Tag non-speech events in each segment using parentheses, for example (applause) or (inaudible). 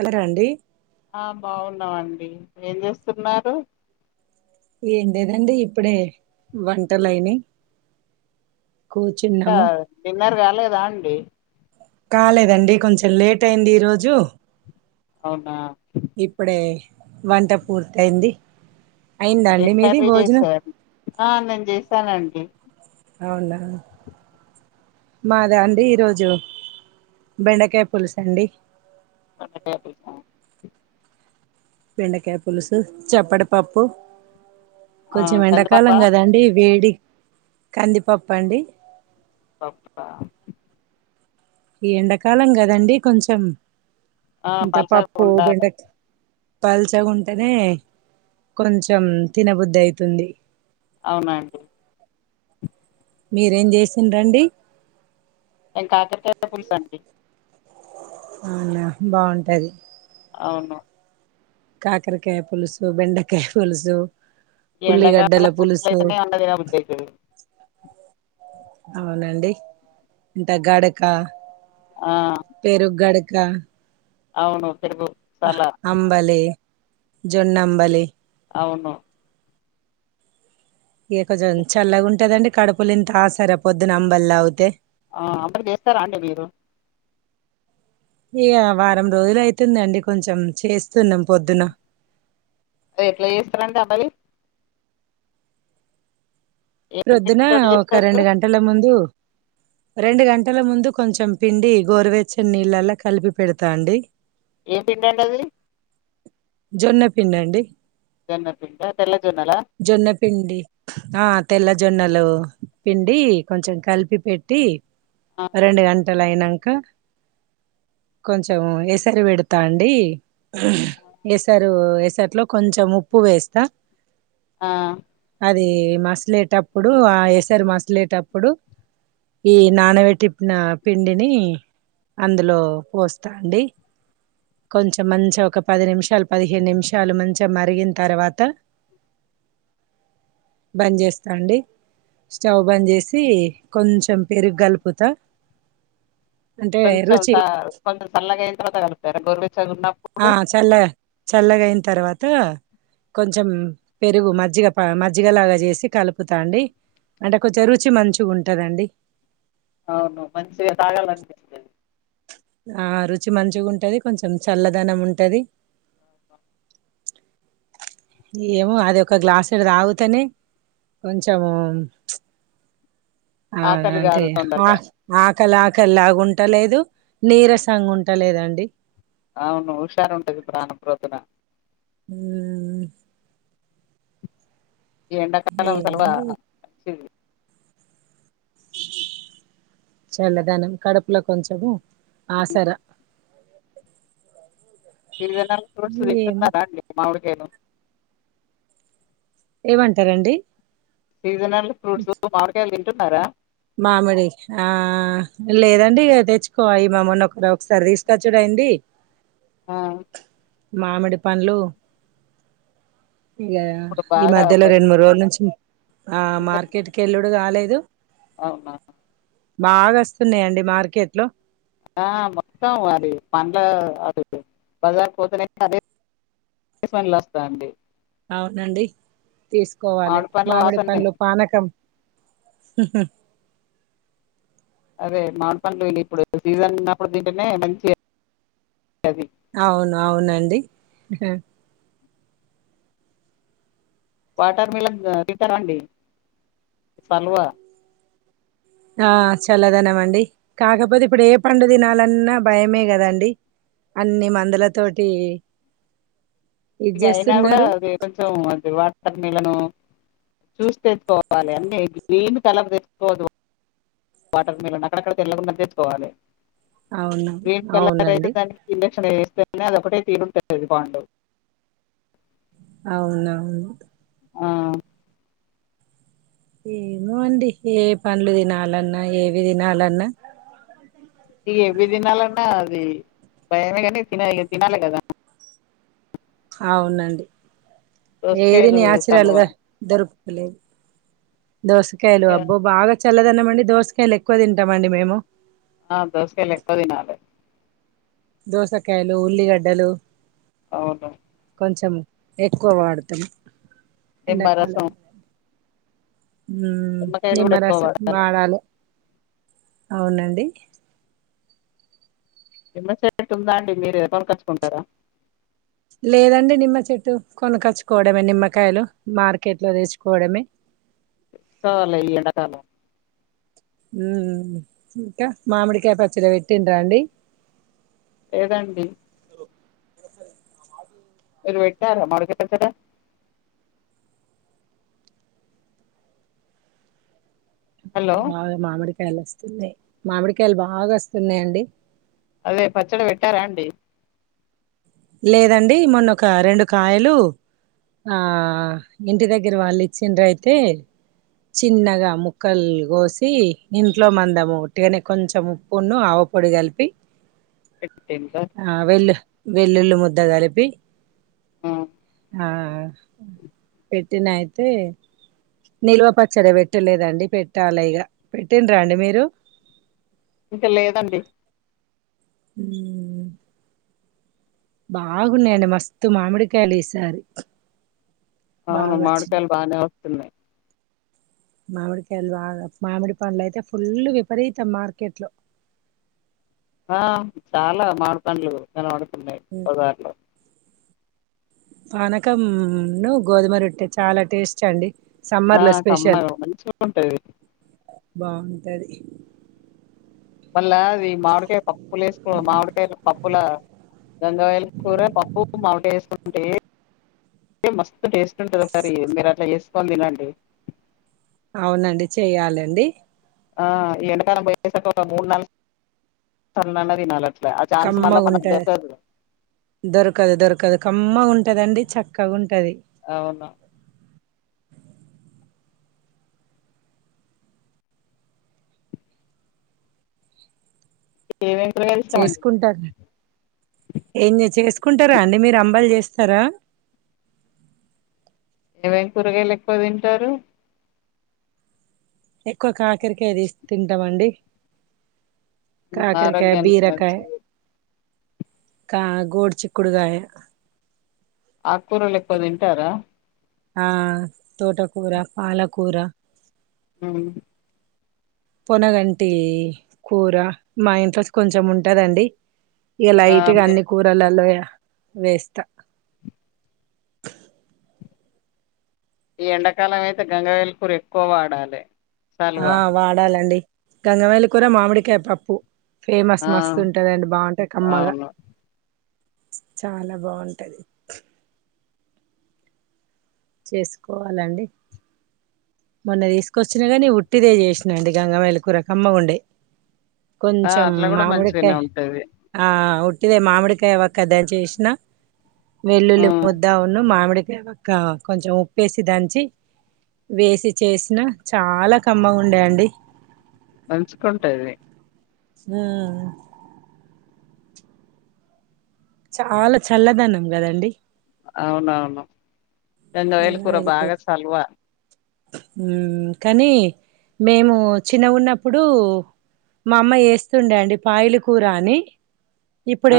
ఎవరండీ ఆ బాగున్నామండి. ఏం చేస్తున్నారు? ఏం లేదండి ఇప్పుడే వంటలయినయి ఇంకా డిన్నర్ కాలేదా అండి? కాలేదండి కొంచెం లేట్ అయింది ఈరోజు అవునా ఇప్పుడే వంట పూర్తయింది. అయిందా ఏం అండి మీది కర్రీ భోజనం చేశారు. ఆ నేను చేసానండి. అవునా మాదా అండి ఈరోజు బెండకాయ పులుసు అండి బెండకాయ పులుసా బెండకాయ పులుసు చెప్పటిపప్పు ఆ కొంచెం ఎండాకాలం కందిపప్పా కదండి, వేడి కందిపప్పండి. పప్పా ఈ ఎండాకాలం కదండి కొంచెం ఆ ఇంత పలసగా పప్పు ఉండాలి బెండక పల్చగుంటేనే కొంచెం తినబుద్ధి అయితుంది అవునండి మీరేం చేసిండ రండి ఇం కాకరయా పులుసు అండి అవునా బాగుంటది అవును కాకరకాయ పులుసు బెండకాయ పులుసు ఈ ఎండకాల ఉల్లిగడ్డల పూర్చల పులుసు అ దిన బుద్ధి అవుతాది అవునండి ఇంట గడక ఆ పెరుగు గడక కా అవును పెరుగు సలాడ్ అంబలి జొన్న అంబలి అవును ఇక కొంచం చల్లగా ఉంటాదండి కడుపులు ఇంత ఆ సరపోద్దున అంబలి తాగితే ఆ అంబలి చేస్తారా అండి మీరు ఇగ వారం రోజులు అయితుందండి కొంచెం చేస్తున్నాం పొద్దున అదీ ఎట్లా చేస్తారంటడి అంబలి ఏం ప్రొద్దున పిండి తోటి ఒక చేస్తారు రెండు గంటల ముందు రెండు గంటల ముందు కొంచెం పిండి గోరువెచ్చని నీళ్ళలా కలిపి పెడతా అండి ఏం పిండి అండి అది జొన్న పిండి అండి జొన్న పిండా తెల్ల జొన్నలా జొన్నపిండి ఆ తెల్ల జోన్నలు పిండి కొంచం కలిపి పెట్టి ఆ రెండు గ నెల అయినాంక కొంచెం ఏసరి పెడతా అండి ఎసరు ఎసర్లో కొంచెం ఉప్పు వేస్తా ఆ అది మసలేటప్పుడు ఆ ఎసారు మసలేటప్పుడు ఈ నాన పేటిప్పన పిండిని అందులో పోస్తా అండి కొంచెం మంచి ఒక పది నిమిషం పదిహేను నిమిషాలు మంచి మరిగిన తర్వాత బంద్ చేస్తాండి స్టవ్ బంద చేసి కొంచెం పెరుగ కలుపుతా అంటే కొంచ చల్త రుచి కొంచ సల్లగాంత తగలుతార పెరుగు ఆ చల్ల చల్లగాయిన తర్వాత కొంచెం పెరుగు మజ్జిగ మజ్జగ లాగా చేసి కలుపుతాండి అంటే కొంచెం రుచి మంచిగా ఉంటదండి అవును మనిషికి తగల అనిపించేంది ఆ రుచి మంచిగా ఉంటది కొంచెం చల్లదనం ఉంటది ఏమో అది ఒక గ్లాసుడు తాగుతనే కొంచము చ్ అ ఆకలి అంతే కాదు తొందరగా ఆకలి ఆకలి ఉంటలేదు నీరసంగా ఉంటలేదండి. అవును హుషారు ఉంటది ప్రాణం ప్రొద్దున. ఊమ్ ఈ ఎండాకాలం సెలవా ఏమండి (unintelligible) చల్లదనం కడుపులో కొంచము ఆసర (inaudible) సీజనల్ ఫ్రూట్స్ తింటున్నారా అండి మామిడికాయలు ఏవంటరండి సీజనల్ ఫ్రూట్స్ మామిడికాయల్ తింటున్నరా మామిడి ఆ లేదండి ఇగ తెచ్చుకో ఈమె మొన్న ఒకరొ ఒకసారి తీసుకొచ్చుడు ఐ అండి ఆ మామిడి పండ్లు ఇగ ఇప్పుడు ఈ బాగా మధ్యలో రెండు మూడు రోజుల నుంచి ఆ సీజన్ మార్కెట్ కు ఎల్లుడు గాలేదు అవునా బాగ అస్తున్నయండి మార్కెట్ లో ఆ మొత్తం అది పండ్ల అది బజార్ పోతనైతే అదే (inaudible) పండ్లు ఒస్తాంది అవునండి తీసుకోవాలె పండ్ల మామిడి వాసన్నే పండ్లు పానకం హుహు అదే మామిడి పండ్లు ఇప్పుడు సీజన్ ఉన్నప్పుడు తింటనే మంచిగ (inaudible) టది అవును అవునండి ఇహ వాటర్ మిలన్ తింటారా అండి సల్వా ఆ చల్లదనం అండి కాకపోతే ఇప్పుడు ఏ పండు దినాలన్నా భయమే గదండి అన్ని మందుల తోటీ ఇగ అయినా గూడా అది కొంచెం అది వ తర్నీలను చూసి తెచ్చుకోవాలే అన్నీ గ్రీన్ కలర్ దెచ్చుకోవద్దు వాటర్ మిలన్ అక్కడక్కడ తెల్లగున్నది దెచ్చుకోవాలే అవును గ్రీన్ కలర్ అయితే అవునండి దానికి ఇంజక్షన్ ఏస్ (unintelligible) అది ఒకటి తీరు ఉంటది పండు అవునవును ఆ ఏమో అండి ఏ పండ్లు దినాలన్న ఏవి దినాలన్న ఇగ ఏవి దినాలన్నా అదీ భయమే గానీ తినాలి తినాలే గదా అవునండి ఏది దోసకాయలు న్యాచురల్ సల్వా గ దొరుకుతలేదు దోసకాయలు ఇక, అబ్బో బాగా చల్లదనం అండి దోసకాయలు ఎక్కువ దింటామండి మేము ఆ దోసకాయలు ఎక్కువ దినాలే దోసకాయలు ఉల్లిగడ్డలు అవును కొంచెం ఎక్కువ వాడుతం నిమ్మరసం ఊమ్ నిమ్మకాయలు కూడా ఎక్కువ నిమ్మరసం వాడాలి వాడాలె అవునండి నిమ్మ చెట్టు ఉందా అండి మీరు కొనుకొచ్చుకుంటరా లేదండి నిమ్మ చెట్టు, కొనుకొచ్చుకోవడమే నిమ్మకాయలు, మార్కెట్ లో తెచ్చుకోవడమే. తెచ్చుకోవాలే ఈ ఎండాకాలం ఊ ఇంకా మామిడికాయ పచ్చడ వెట్టిండ్ర అండి లేదండి మీరు పెట్టారా మామిడికాయ పచ్చడా హలో బాగా మామిడికాయలు వస్తున్నాయి మామిడికాయలు బాగా వస్తున్నాయండి అదే పచ్చడ పెట్టారా అండి లేదండి మొన్న ఒక రెండు కాయలు ఆ ఇంటి దగ్గర వాళ్ళు ఇచ్చిండ్ర అయితే చిన్నగా ముక్కలు కోసి ఇంట్లో మందము ఉట్టిగానే కొంచెం ఉప్పును అవ పొడి కలిపి పెట్టిండ్రా ఆ వెల్లు వెల్లుల్లి ముద్ద కలిపి ఆ ఆ పెట్టిన అయితే నిల్వ పచ్చడి పెట్టలేదండి పెట్టాలి ఇగ పెట్టిన్రా అండి మీరు ఇంక లేదండి ఉమ్ బాగున్నాయండి మస్తు మామిడికాయలు ఈసారి అవును బాగా వచ్చినాయి మామిడికాయలు బానే వస్తున్నాయి మామిడికాయలు బాగా మామిడి పండ్లు అయితే ఫుల్లు విపరీతం మార్కెట్ లో ఆ చాలా మాడి పండ్లు కనబడుతున్నాయి బజార్లో పానకం ఉన్ను గోధుమ రొట్టె చాలా టేస్ట్ అండి ఆ సమ్మర్ లో స్పెషల్ కమ్మగా మంచిగా ఉంటాది బాగుంటది మళ్ళా ఆది మామిడికాయ పప్పులేసుకో మామిడికాయ పప్పుల గంగావాయిలి కూర పప్పు మావిడికాయి ఎసుకుంటే మస్తు టేస్ట్ ఉంటుంది ఒసారి మీరు అట్లా చేసుకోని తినండి అవునండి చెయాలండి ఆ ఈ ఎండాకాలం పోయసర్కి ఒక మూడు నాలుగు పండ్లన్న తినాల కమ్మగా ఉంటది దొరకదు దొరకదు కమ్మగా ఉంటదండి చక్కగా ఉం అవును ఏమేం కూరగాయలు ఇష్టం అండి మీకు చేసుకుంటార్ ఏంది చేసుకుంటారా అండి మీరు అంబలి చేస్ స్తారా ఏం కూరగాయలు ఎక్కువ తింటారు ఎక్కువ కాకరకాయ తీసి తింటామండి ఉమ్, కాకరకాయి ఆరోగ్యానికి బీరకాయి మంచిది కా గోడు చిక్కుడుగాయ అక్కురలు ఎక్కువ తింటారా ఆ తోటకూర పాలకూర ఉహ్ పొనగంటి కూర మా ఇంట్లో కొంచెం ఉంటదండి ఇగ ఆ లైట్ గా అన్ని మే- కూరలల్లో యా వేస్త ఈ ఎండాకాలం అయితే గంగావైల్కూర ఎక్కువ వాడాలే ఆ వాడాలండి గంగవాయిల్ కూర మామిడికాయ పప్పు ఫేమస్ ఆ మస్తు ఉంటదండి బాగుంటది కమ్మగా అవును చాలా బాగుంటది. చేసుకోవాలండి. మొన్న తీసుకొచ్చిన గానీ ఉట్టిదే చేసినండి గంగబెయిల్ కూర కమ్మ గుండే. ఆ కొంచం అట్లా కూడా మామిడికాయ మంచిగానే ఉంటది ఆ. ఉట్టిదే మామిడికాయ వక్క దంచి వేసిన వెల్లుల్లి ఉమ్, ముద్ద ఉన్న మామిడి. ఇంకా కొంచెం ఉప్పుసి దంచి వేసి. చేసిన చాలా కమ్మగా ఉండేయండి. మంచుకుంటది. ఆ. చాలా చల్లదనం కదండి. అవునవును గంగాబయల కూర బాగా చలవా. హ్మ్ కానీ మేము చిన్నగున్నప్పుడు. మా అమ్మ చేస్తుండే అండి పాయల కూర అని.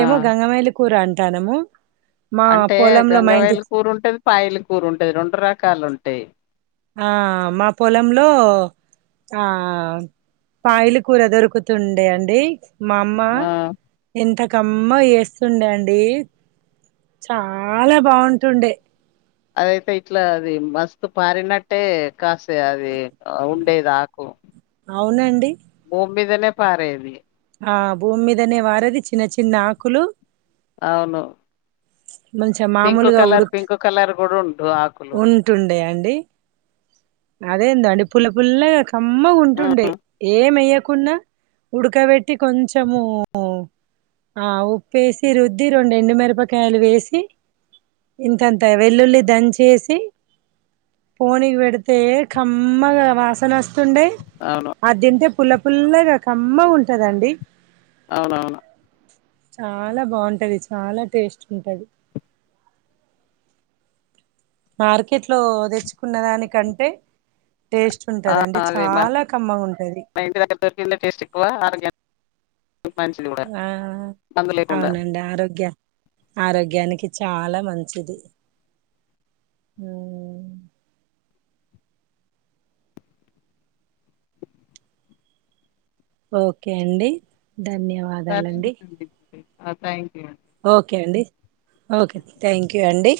ఆ గంగమైలి కూర అంటానము. మా అంటే పొలంలో మా ఇంటి గంగవాయల కూర ఉంటది పాయల కూర ఉంటది రెండు రకాలు ఉంటాయి. ఆ మా పొలంలో. ఆ పాయలు కూర దొరుకుతుండే అండి. మా అమ్మ ఆ ఇంతక్. కమ్మ చేస్తుండే అండి చాలా బాగుంటుండే. అదయితే ఇట్లా అది మస్తు పారినట్టే కాస అది ఉండేది ఆకు. అవునండి. భూమ్మీదనే పారేది. ఆ భూమి మీదనే పారేది చిన్న చిన్న ఆకులు. అవును. మంచిగా పింక్ మామూలుగా కలర్ ఉడుక్ పింక్ కలర్ కూడా ఉండు ఆకులు ఉంటుండే అండి. అదేందో అండి పుల్ల పుల్లగా కమ్మగా ఉంటుండే. ఉమ్ కున్నా ఉడకబెట్టి కొంచెము. ఆ ఉప్పేసి రుద్ది రెండు ఎండు మిరపక్. కాయలు వేసి ఇంతంత వెల్లుల్లి దంచసి. పోనీకి పేడితే కమ్మగా వాసన. వస్తుండే అవును అది తింటే పుల్ల పుల్లగా కమ్మ ఉంటదండి. అవునవును. చాలా బాగుంటది చాలా టేస్ట్‌. ఉంటాది. మార్కెట్లో తెచ్చుకున్న దానికంటే. టేస్ట్ ఆ ఉంటదండి అదే మన చాలా కమ్మగా ఉంటది. ఇంటి దగ్గర దొరికిందే టేస్ట్ ఎక్కువ ఆరోగ్యానికి మంచిది కూడా ఆ మందు లేకుండా అవునండి ఆరోగ్య ఆరోగ్యానికి. చాలా మంచిది హుమ్. ఓకే అండి ధన్యవాదాలండి. ఆ థాంక్యూ అండి. ఓకే అండి ఓకే థ్యాంక్ యూ అండి.